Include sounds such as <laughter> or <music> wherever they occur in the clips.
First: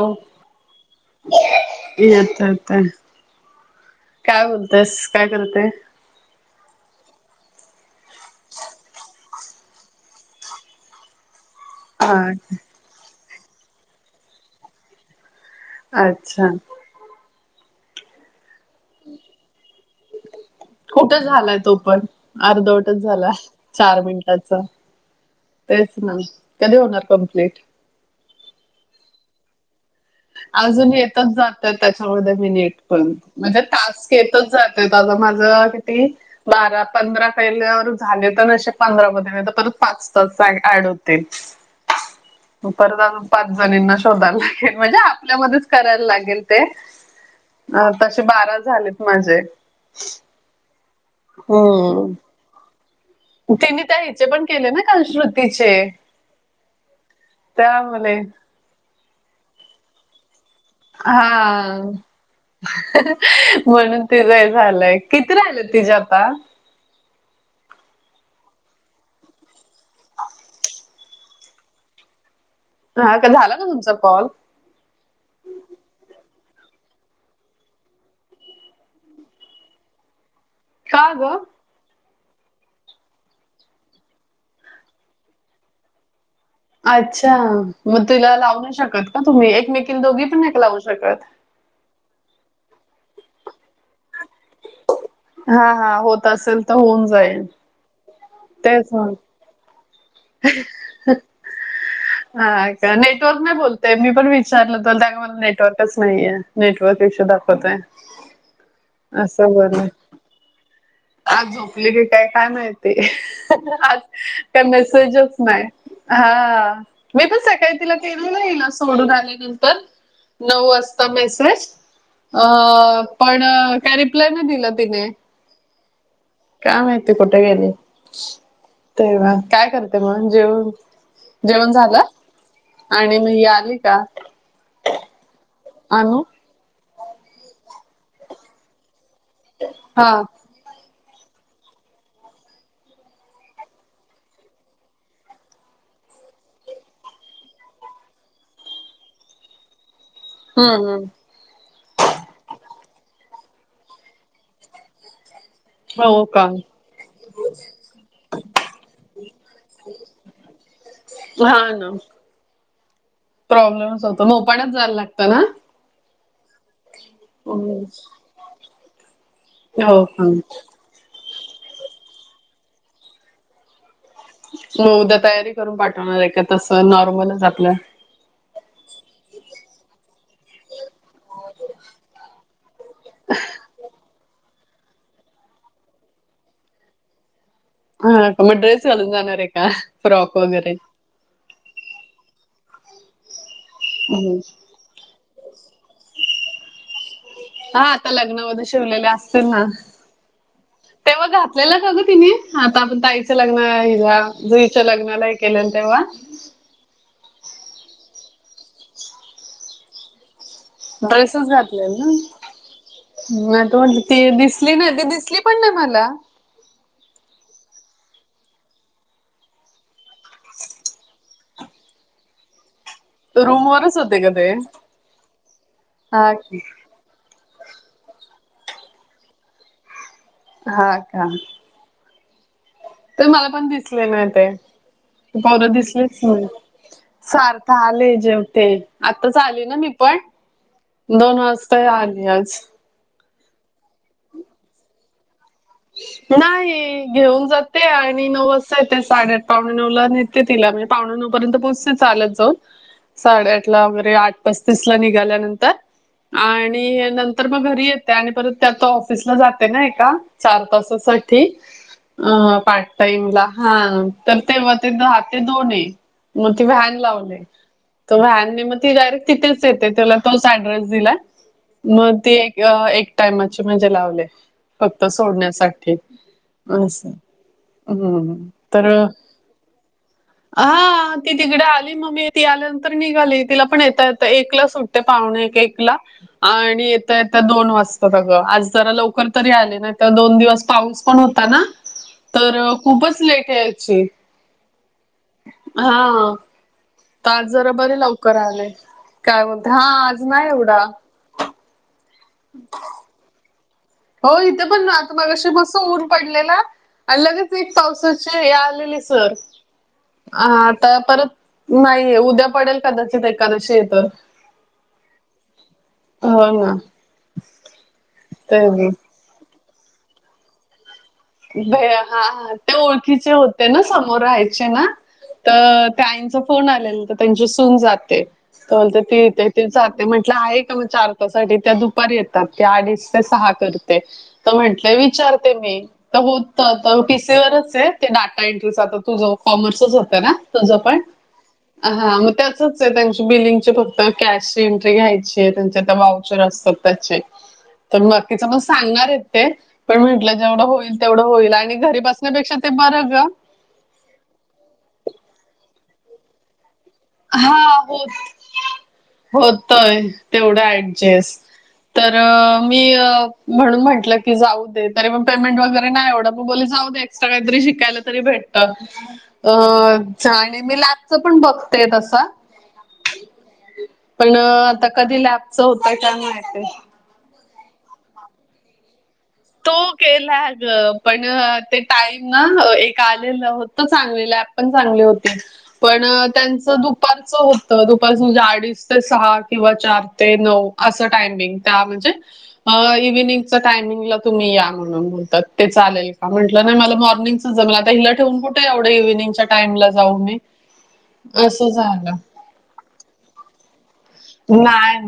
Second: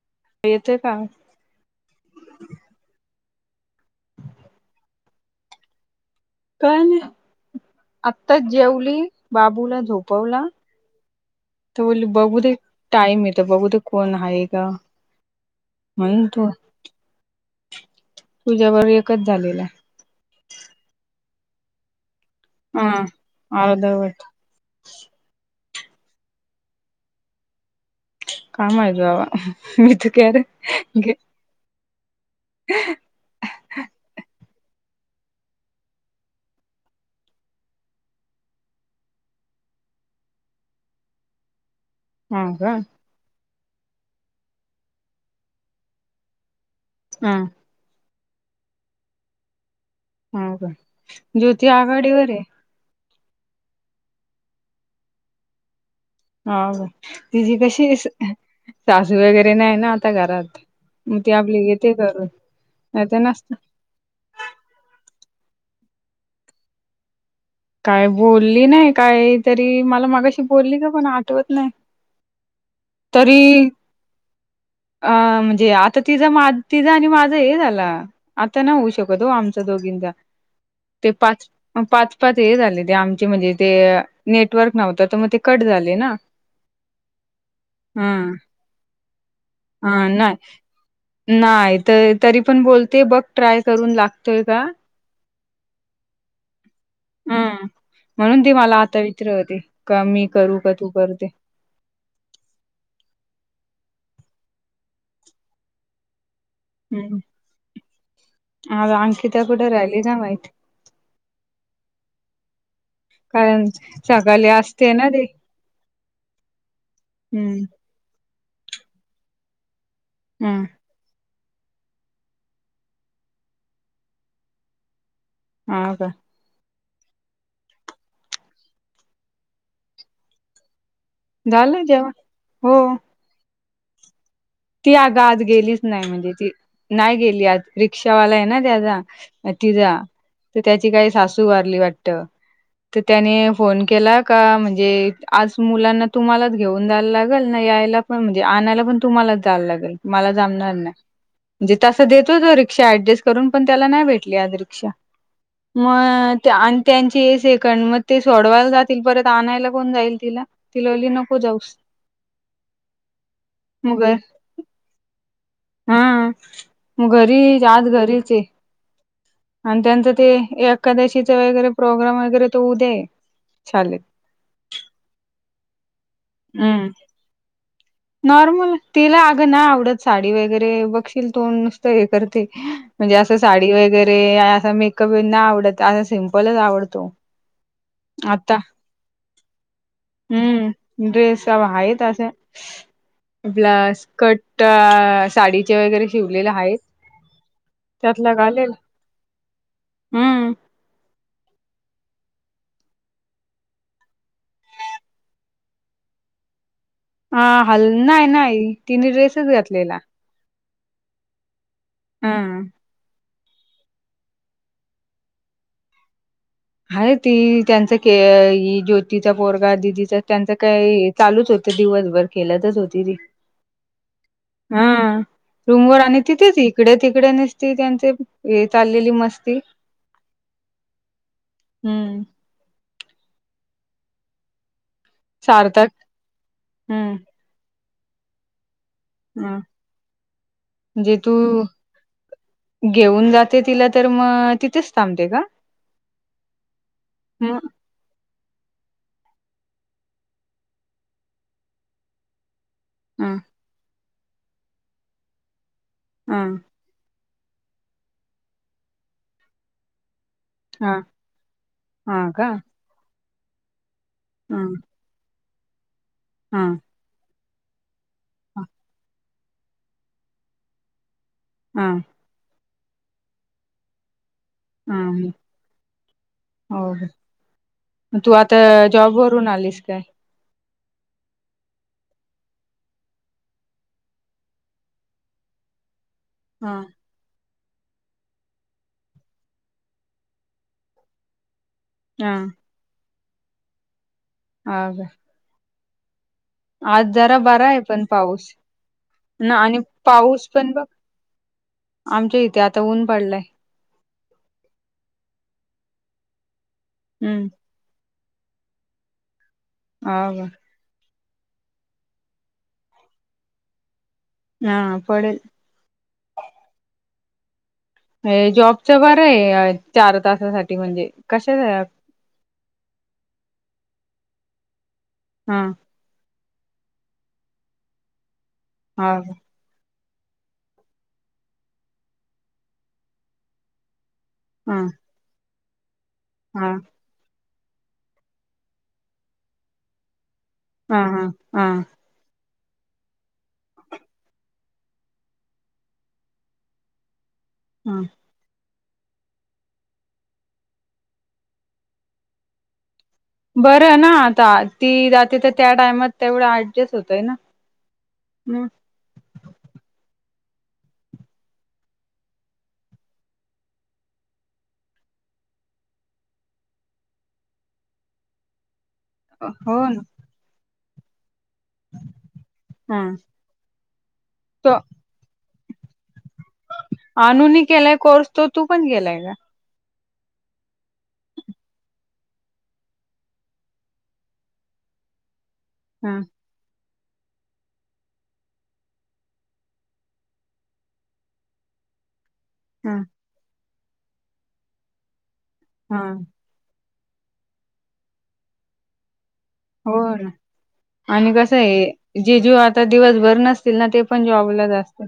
हो येतोय का? येतो येतो काय बोलतसे काय करतेय काही नाही आत्ताच जेवली बाबूला झोपवलं तर बोली हा बघु दे टाईम आहे तर बघु दे कोण हाय का म्हण अच्छा तू तुझ्याबरोबर एकच झालेला आहे. कुठं झालाय तो पण अर्धवटच हा झाला चार अर्धवट मिनटात तेच ना कधी होणार कंप्लीट काय माहित बाबा मी ते अजून येतच जात त्याच्यामध्ये मी नेट पण म्हणजे टास्क येत इथं जातं बाबा माझं किती? बारा पंधरा पहिल्यावर झाले तरे पंधरा मध्ये नाही परत पाच तास ऍड होते. हा का परत पाचजणीना शोधायला पाहिजे म्हणजे आपल्यामध्येच करायला लागेल ते हम्म अ आताशी बारा झालेत माझे हो का ज्योती आघाडीवर हम्म आहे. तिने त्या हिचे पण केले ना काल श्रुतीचे? हा तिझी कशी त्यामुळे सासू वगैरे नाही ना आता घरात मग ती आपली हा येते करून नाही तर नसत म्हणून ती हे झालंय किती राहिलेत तिझे आता? काय बोलली नाही काही तरी मला मागाशी बोलली ग पण आठवत नाही. हा का झाला ना तरी तुमचा कॉल अ म्हणजे आता तिचां मा तिझं आणि माझा हे झाला आता नाही होऊ शकत हो आमचा दोघींचा ते का ग पाच पाच तर हे झाले ते आमचे म्हणजे ते नेटवर्क नव्हत तर मग ते कट झाले ना अच्छा मग हं तिला लावू नाही शकत का तुम्ही एकमेकीला हा दोघी नाही पण एक लावू शकत नाही. तर तरी पण बोलते बघ ट्राय करून लागतोय का हा होत असेल तर होऊन जाईल हं म्हणून ती मला तेच आता मग विचारत होती का मी करू का तू करते <inaudible> हा का नेटवर्क नाही बोलते मी पण विचारलं तर त्या काय म्हणाल्या मला नेटवर्कच नाहीये. नेटवर्क हं इशु दाखवतय. आज अंकिता असं कुठे बोलले राहिली काय माहित आज झोपली की काय काय माहिती कारण आज सकाळी त्यांनाच असते ना ते सहजच नाही हा मी पण हं सकाळी तिला केलं ना हीला सोडून आल्यानंतर हं नऊ वाज ता मेसेज अ पण काय रिप्लाय नाही दिला तिने हा का काय माहिती कुठे गेले ते मग काय करते मग जेवन जेवण झालं हो. आणि म ही आली का? ती आग आज गेलीच नाही अनु म्हणजे ती नाही गेली आज रिक्षावाला आहे ना त्याचा तिजा हा तर त्याची काही सासू वारली वाटत. तर त्याने फोन केला का म्हणजे आज मुलांना तुम्हालाच घेऊन जायला लागेल नाही यायला पण म्हणजे आणायला पण तुम्हालाच जायला लागेल मला जमणार हम्म नाही. हम्म म्हणजे तसं देतो तो रिक्षा ऍडजस्ट करून पण त्याला नाही भेटली आज रिक्षा हो का मग आणि त्यांची सेकंड मग ते सोडवायला जातील परत आणायला कोण जाईल तिला ति लली नको हा जावूस मग प्रॉब्लेमच होतो म आपनच जायला लागत ना हा मग घरी आज घरीचे ये आणि हो त्यांच ते का एक एकादशीचा वगैरे प्रोग्रॅम वगैरे तो उद्या आहे. चालेल म उद्या तयारी करून पाठवणार आहे का तस हम्म. नॉर्मलच आपल्या नॉर्मल तिला अगं नाय आवडत साडी साडी वगैरे बघशील तू नुसत हे करते म्हणजे अस साडी वगैरे अस मेक कबी नाय आवडत असा सिम्पलच आवडतो. हा का आता मग ड्रेस घालून जाणार आहे का फ्रॉक वगैरे हम्म ड्रेस आ आहेत अस ब्लास हम्म. कट साडीचे वगैरे शिवलेल आहेच हा आता लग्नामध्ये शिवलेले असतील ना हम्म. ते घातलेलं का गं तिने आता आपण ताईचं लग्ना हिला जुईच्या लग्नाला हे केलेल तेव्हा हा हल नाही नाही तिने ड्रेसेच घातलेला ड्रेसच घातलेला ना हम्म. आता म्हटलं ती दिसली नाही ती दिसली पण नाही मला आहे ती त्यांच के इ ज्योतीचा पोरगा दिदीचा त्याचं काय चालूच होत, दिवसभर खेलतच होती. दीदी, रूम वरच होते का ते हा रूमवर आणि, हा तिथेच, इकडे तिकडे नीस ती त्यांचे हे, चाललेली मस्ती, हा, का, हम्म, ते, मला पण दिसले नाही ते. ती पोर, सार्थक दिसलीच ना, हम्म सार्थ आले जेवते, आताच ह आली ना मीपण, म्हणजे तू दोन वाजता आली आज, घेऊन जाते तिला, तर मग तिथेच थांबते का? नाही, घेऊन ह जाते, आणि नव येत, साडेआठ, पावणे नऊ ला नेते तिला म्हणजे, पावणे नऊ पर्यंत पोहोचते, चालत जाऊन ह साडेआठ, ला वगरे आठ पस्तीस ला निघाल्यानंतर, ह आणि तर मग घरी येते, आणि परत ते आता, ऑफिसला जाते ना एका, चार ह तासासाठी, हा अ का पार्ट टाईम ला, हा तर ह तेव्हा ते द ते दोन आहे, मग ते ह व्हॅन लावले. तो, व्हॅनने ह मग ती, डायरेक्ट तिथेच येते, त्याला तोच ऍड्रेस दिलाय, मग ती अ, एक टायमाचे म्हणजे लावले, फक्त ह सोडण्यासाठी, हो हो असं तू, हम्म आता तर जॉबवररून आलीस काय? हा, ती तिकडे आली, म मी ती आल्यानंतर निघाली, तिला पण येता- येता एकला सुटते, पाहुणे एकला, हा आणि, येता- येतता दोन वाजता अग, आज जरा लवकर तरी आले, ना त दोन, दिवस पाऊस पण होता ना, हा तर खूपच लेट याची, ह, हा आज, तर जरा बरा आहे बरे पण लवकर पाऊस, आले. काय ना बोलते आणि हा आज पाऊस नाही पण बघ, एवढा आमच्या इथे, आता ऊन पडलाय, हो, इथे पण ना आत मगाशी मस्त ऊन पडलेला, आणि हम्म लगेच पावसाची हे, आलेली सर हा का परत नाहीये, उद्या पडेल कदाचित, एखकादशी आहे तर. हा, पडेल हो, ना जॉब ते च बरं आहे, चार तासासाठी म्हणजे, कशाच भ, हा ते ओळखीचे होते ना, समोर राहायचे ना, हा तर त्या आईचा फोन आलेला, तर त्यांची सून जाते, तर हा म्हणते ती ते जाते म्हटलं आहे का, मग चार तास साठी त्या दुपार येतात, ते अडीच ते सहा करते. तर हा हा म्हंटलेय विचारते मी, तर होत हा पिसीवरच आहे. ते, डाटा एंट्रीचा, तो तुझ कॉमर्सच होत ना, तुझ पण हा हा मग त्या त्यांची, बिलिंगचे फक्त कॅशची एंट्री घ्यायची, त्यांचे ते वाउचर असतात त्याचे, हा तर बाकी च मग सांगणार आहेत ते, पण म्हंटलं जेवढं होईल, तेवढं होईल, आणि घरी बसण्यापेक्षा ते, बरं ग बरं ना आता, ती जाते तर, त्या टाइमात तेवढं, तेच होतय, ना हा, होत म -होतय तेवढं ऍडजस्ट, तर, मी म्हणून म्हंटलं की जाऊ दे, तरी मग पेमेंट वगैरे नाही एवढं, म बोली जाऊ दे, एस्ट्रा काहीतरी शिकायला तरी भेटत हो ना मी लॅबच पण बघ तेराशे हा पण तो आता कधी लॅ च होतय का माहिती आणूनी केलाय कोर्स तो तू पण केलाय का तो केला ग पण ते टाईम ना एक आलेलं होत चांगलेला पण चांगले होते पण हा त्यांच दुखः दुपारचं होतं दुपारचं म्हणजे अडीच ते सहा किंवा चार ते नऊ असं टायमिंग म्हणजे हा इव्हनिंग टामिंग तुम्ही या म्हणून बोलतात ते हा चालेल का नाही मोर्निंगचं जमलं आता हिला ठेवन कुठे एवढं इव्हनिंगच्या टाइमला हो जाऊ ना मी आणि कसं असं झालं. आहे जीजू आता दिवसभर नसत असतील ना ते पण जॉबला जात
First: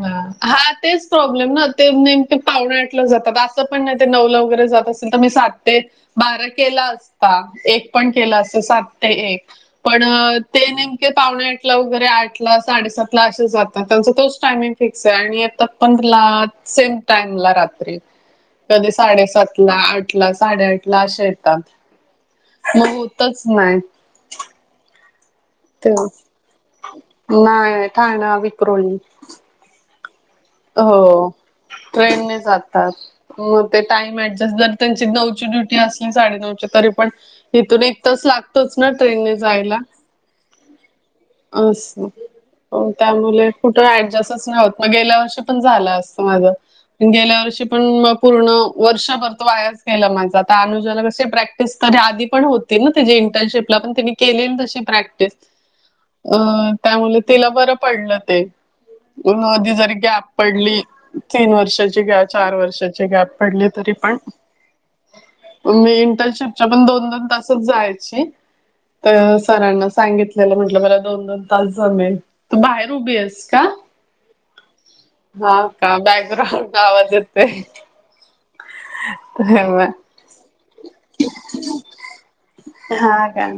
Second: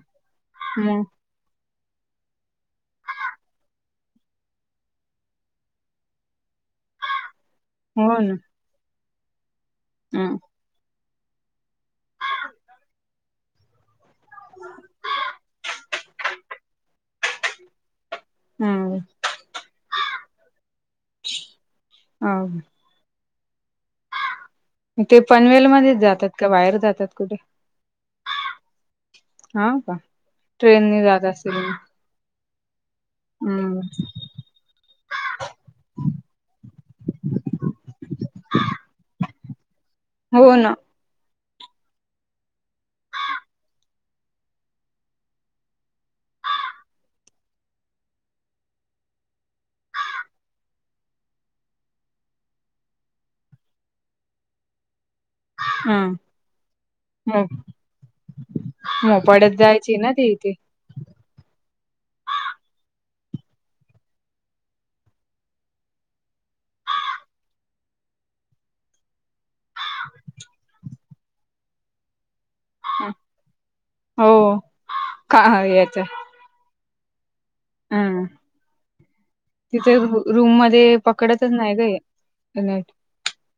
मग ब्लेम ते नेमके पावणेआठ जातात असं पण नाही ते नऊला वगैरे जात असेल तर मी साते बारा केला असता एक पण हो ना केला असत सात ते एक पण हम्म ते नेमके पावणे आठ ला वगैरे आठ ला साडेसात ला असे जातात त्यांचा तोच टायमिंग फिक्स आहे आणि आता पंधला सेम टाइमला रात्री कधी हम्म साडेसात ला आठ ला साडेआठ ला अशे ह येतात मग तसे नाही ते पनवेल ते मध्येच जातात का बाहेर जातात कुठे नाही ठाणा विक्रोळी हा का हो ट्रेननी जात असतील मग. ट्रेन न जातात हो ते हम्म टाईम जर त्यांची नऊची ड्युटी असली साडेनऊच्या तरी पण तिथून एक तास लागतोच ना ट्रेनने जायला हो ना अस त्यामुळे कुठे ऍडजेस्ट नाही मग गेल्या वर्षी पण झालं असतं माझं गेल्या वर्षी पण म पूर्ण वर्ष भरतो वायाच गलं माझ तर अनुजाला कसं प्रॅक्टिस तरी आधी पण होती ना तिची इंटर्नशिपला पण तिने केलेली तशी प्रॅक्टिस हम अ त्यामुळे तिला बर पडलं ते मोपाड्यात आधी जरी जायची ना गॅप ती इथे पड तीन वर्षाची गॅप चार वर्षाची गॅप पडली तरी पण मी इंटरशिपच्या पण दोन दोन तासच जायची तर सरांना सांगितलेलं म्हटलं मला दोन दोन तास जमेल तू बाहेर उभी आहेस का. हो हो हा का बॅकग्राउंड आवाज येत. ह तिथे रूम मध्ये ते पकडतच नाही ग नेट हा का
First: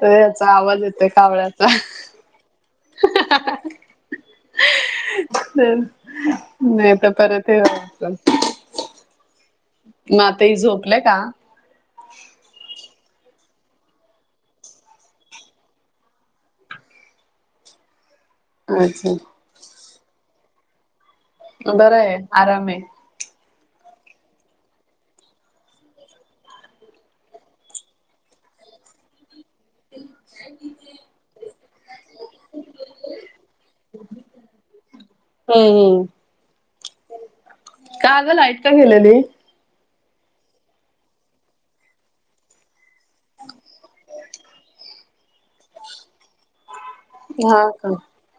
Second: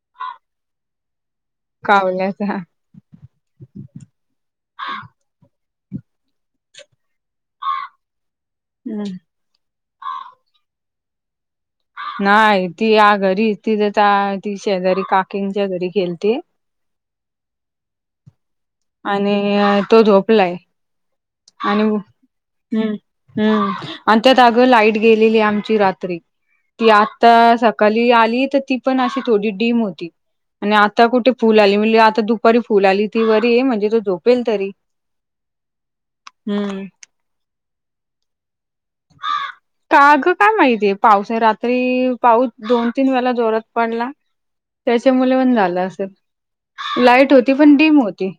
तर याचा आवाज येतोय कावळ्यांच्या कावळ्यांच्या <unintelligible> तर नाही तर परत हे हम्म मग आताही झोपलंय का नाही ती या घरी तिथे ती शेजारी काकीनच्या घरी गेलती अच्छा आणि तो झोपलाय आणि बरं आहे आराम आहे हम् हम्म आणि त्यात अगं आमची लाईट गेलेली आहे आमची रात्री ती आता सकाळी आली तर ती पण अशी थोडी डीम होती आणि आता कुठे फुल आली म्हणजे आता बरी फुल आली ती वरी म्हणजे तो झोपेल तरी. हम्म हम् हम्म. का अग लाईट का? गेलेली. काग काय माहितीये पाऊस आहे रात्री पाऊस दोन, तीन वेळा जोरात पडला. त्यांच्यामुळे पण झाले असेल लाईट होती पण डडीम होती.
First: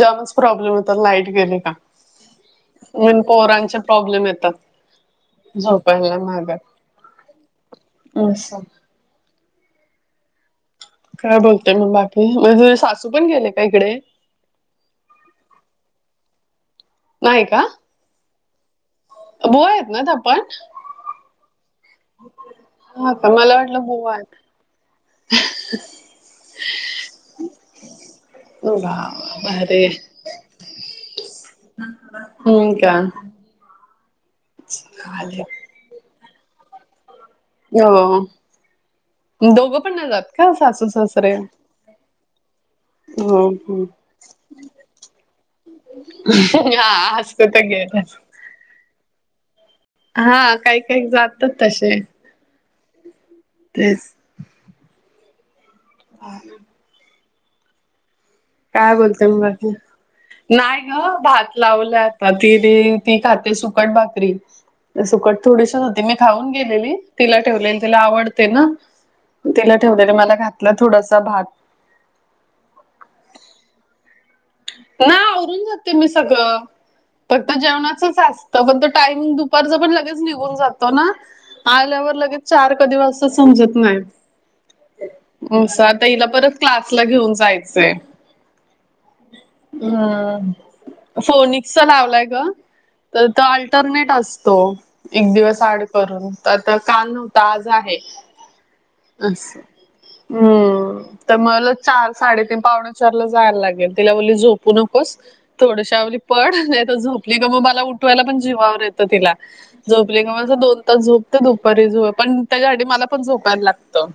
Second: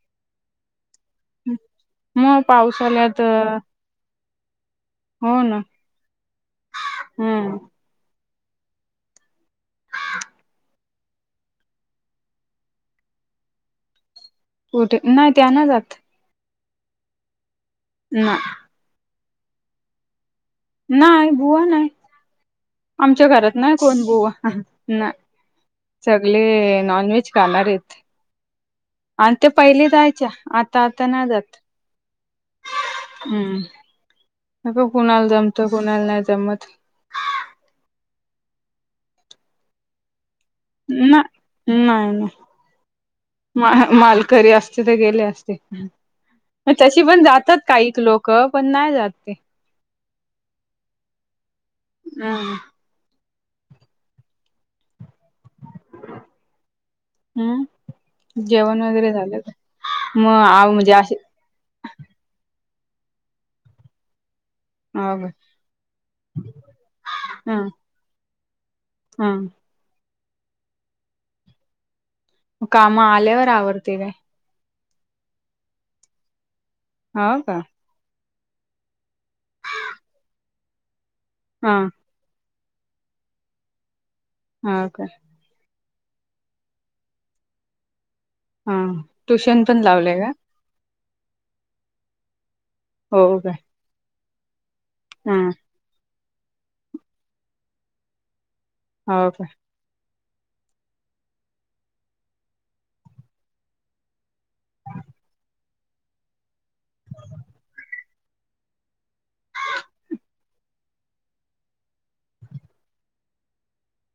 जामच प्रॉब्लेम होत लाईट मग <inaudible> पावसाल्यात पो प्रॉब्लेम येतात. हो ना पडला माग हम्म अस. काय बोलतेय मग बाकी म्हणजे तुझे सासू पण गेले का? इकडे. कुठे नाही त्यांना जाते. नाहीय का? ना. बोयात ना आपण. नाही बुवा नाही हा आमच्या का घरात मला नाही वाटलं कोण बुवा आहेत नाही. सगळे नॉन व्हेज खाणार आहेत. हो. आणि ते पहिली जायच्या आता आता ना जात. ह का? हम्म न का कुणाला चालेल जमतं कुणाला नाही जमत. हो दोघं पण नाही जात. का सासू सासरे नाही, नाही, नाही. हो मा हो मालकरी असते तर गेले असते तशी हा पण असत जातात तर काही गेल लोक. क पण नाही जात ते. हा काही काही जातात तसे. हम. तेस. ह. हम्म. जेवण काय वगैरे बोलता म झालं ग का बाकी मग आ नाही म्हणजे ग असे भा लावल्या आता ती ती खाते सुकट भाकरी. हो का सुकट थोडीशीच होती मी खाऊन गेलेली तिला हा ठेवलेली तिला आवडते ना. हा तिला ठेवले मला घातलं थोडासा भात. काम आल्यावर आवडते काय? ना आवरून जाते मी सगळं हो फक्त का जेवणाचच असत. तर पण त टायमिंग दुपारच पण लगेच निघून जातो ना हा आल्यावर लगेच. चार कधी वाजत समजत नाही. हा का? स आता. हिला परत क्लासला घेऊन जायचंय. हा. ट्युशन पण लावलंय का हम्म फोनिक लावलाय ग तर हो त काय इनटरनेट असतो एक हा दिवस आड करून. आता काल नव्हता आज आहे हो का अस. हम्म तर मला चार साडेतीन पावणे चारला जायला लागेल तिला. म्हणली झोप. पुनकोस. थोडशीावली पड नाही तर झोपली का मग मला उठवायला पण जीवावर येतं तिला. झोपली का मा दोन तास झोपते दुपारी. झो पण त्याच्यासाठी मला पण झोपायला लागतं.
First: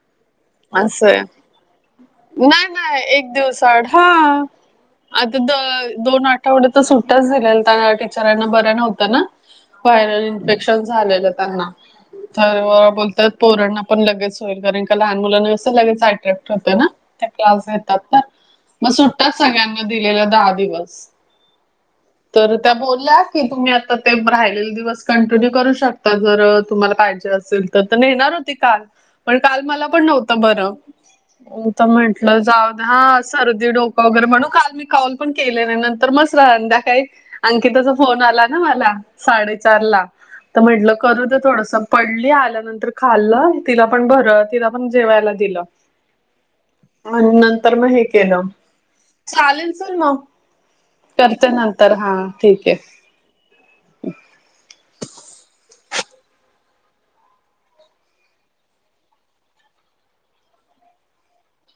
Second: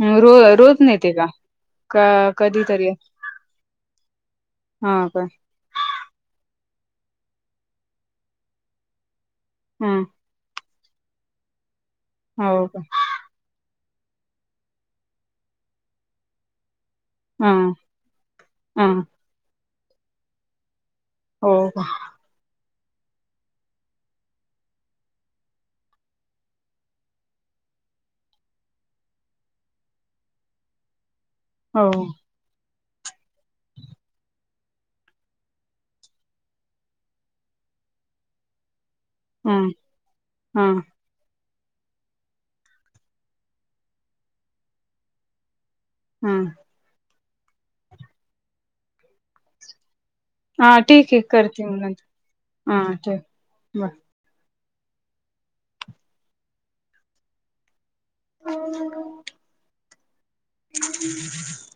म रो रोज नेते असंय का? का नाही कधीतरी? नाही एक दिवसाआड. हा हा का आता द दोन आठवड्या तर सुट्टाच दिलेल त्या टीचरांना बरं नव्हतं ना. हा व्हायरल इन्फेक्शन झालेलं त्यांना. तर हो का बोलतात पोरना पण लगेच होईल. कारण का लहान मुलांना असं लगेच अट्रॅक्ट होत ना त्या हा क्लास घेतात तर. हा म सुट्टाच सगळ्यांना दिलेला दहा दिवस. हो का? तर त्या बोलल्या की तुम्ही आता ते राहिलेले दिवस कंटिन्यू करू शकता, जर तुम्हाला पाहिजे अस सेल त. तर नेणार होती काल, पण काल मला पण नव्हत बरं. तर हो म्हंटलं जाऊ द. हा सर दी, डोकं वगैरे म्हणू काल मी कॉल पण केले नाही. नंतर म संध्याकाळी अंकिताचा फोन आला ना मला हा साडेचार ला तर हा म्हटलं करू द थोडस पडली. आल्यानंतर खाल्लं, तिला पण भर तिला पण जेवायला दिलं. हं. म नंतर म हे केलं. चालेल चल म. हा ठीके. करते म नंतर. ठीक हा आहे ठेव. बर. <inaudible> <inaudible>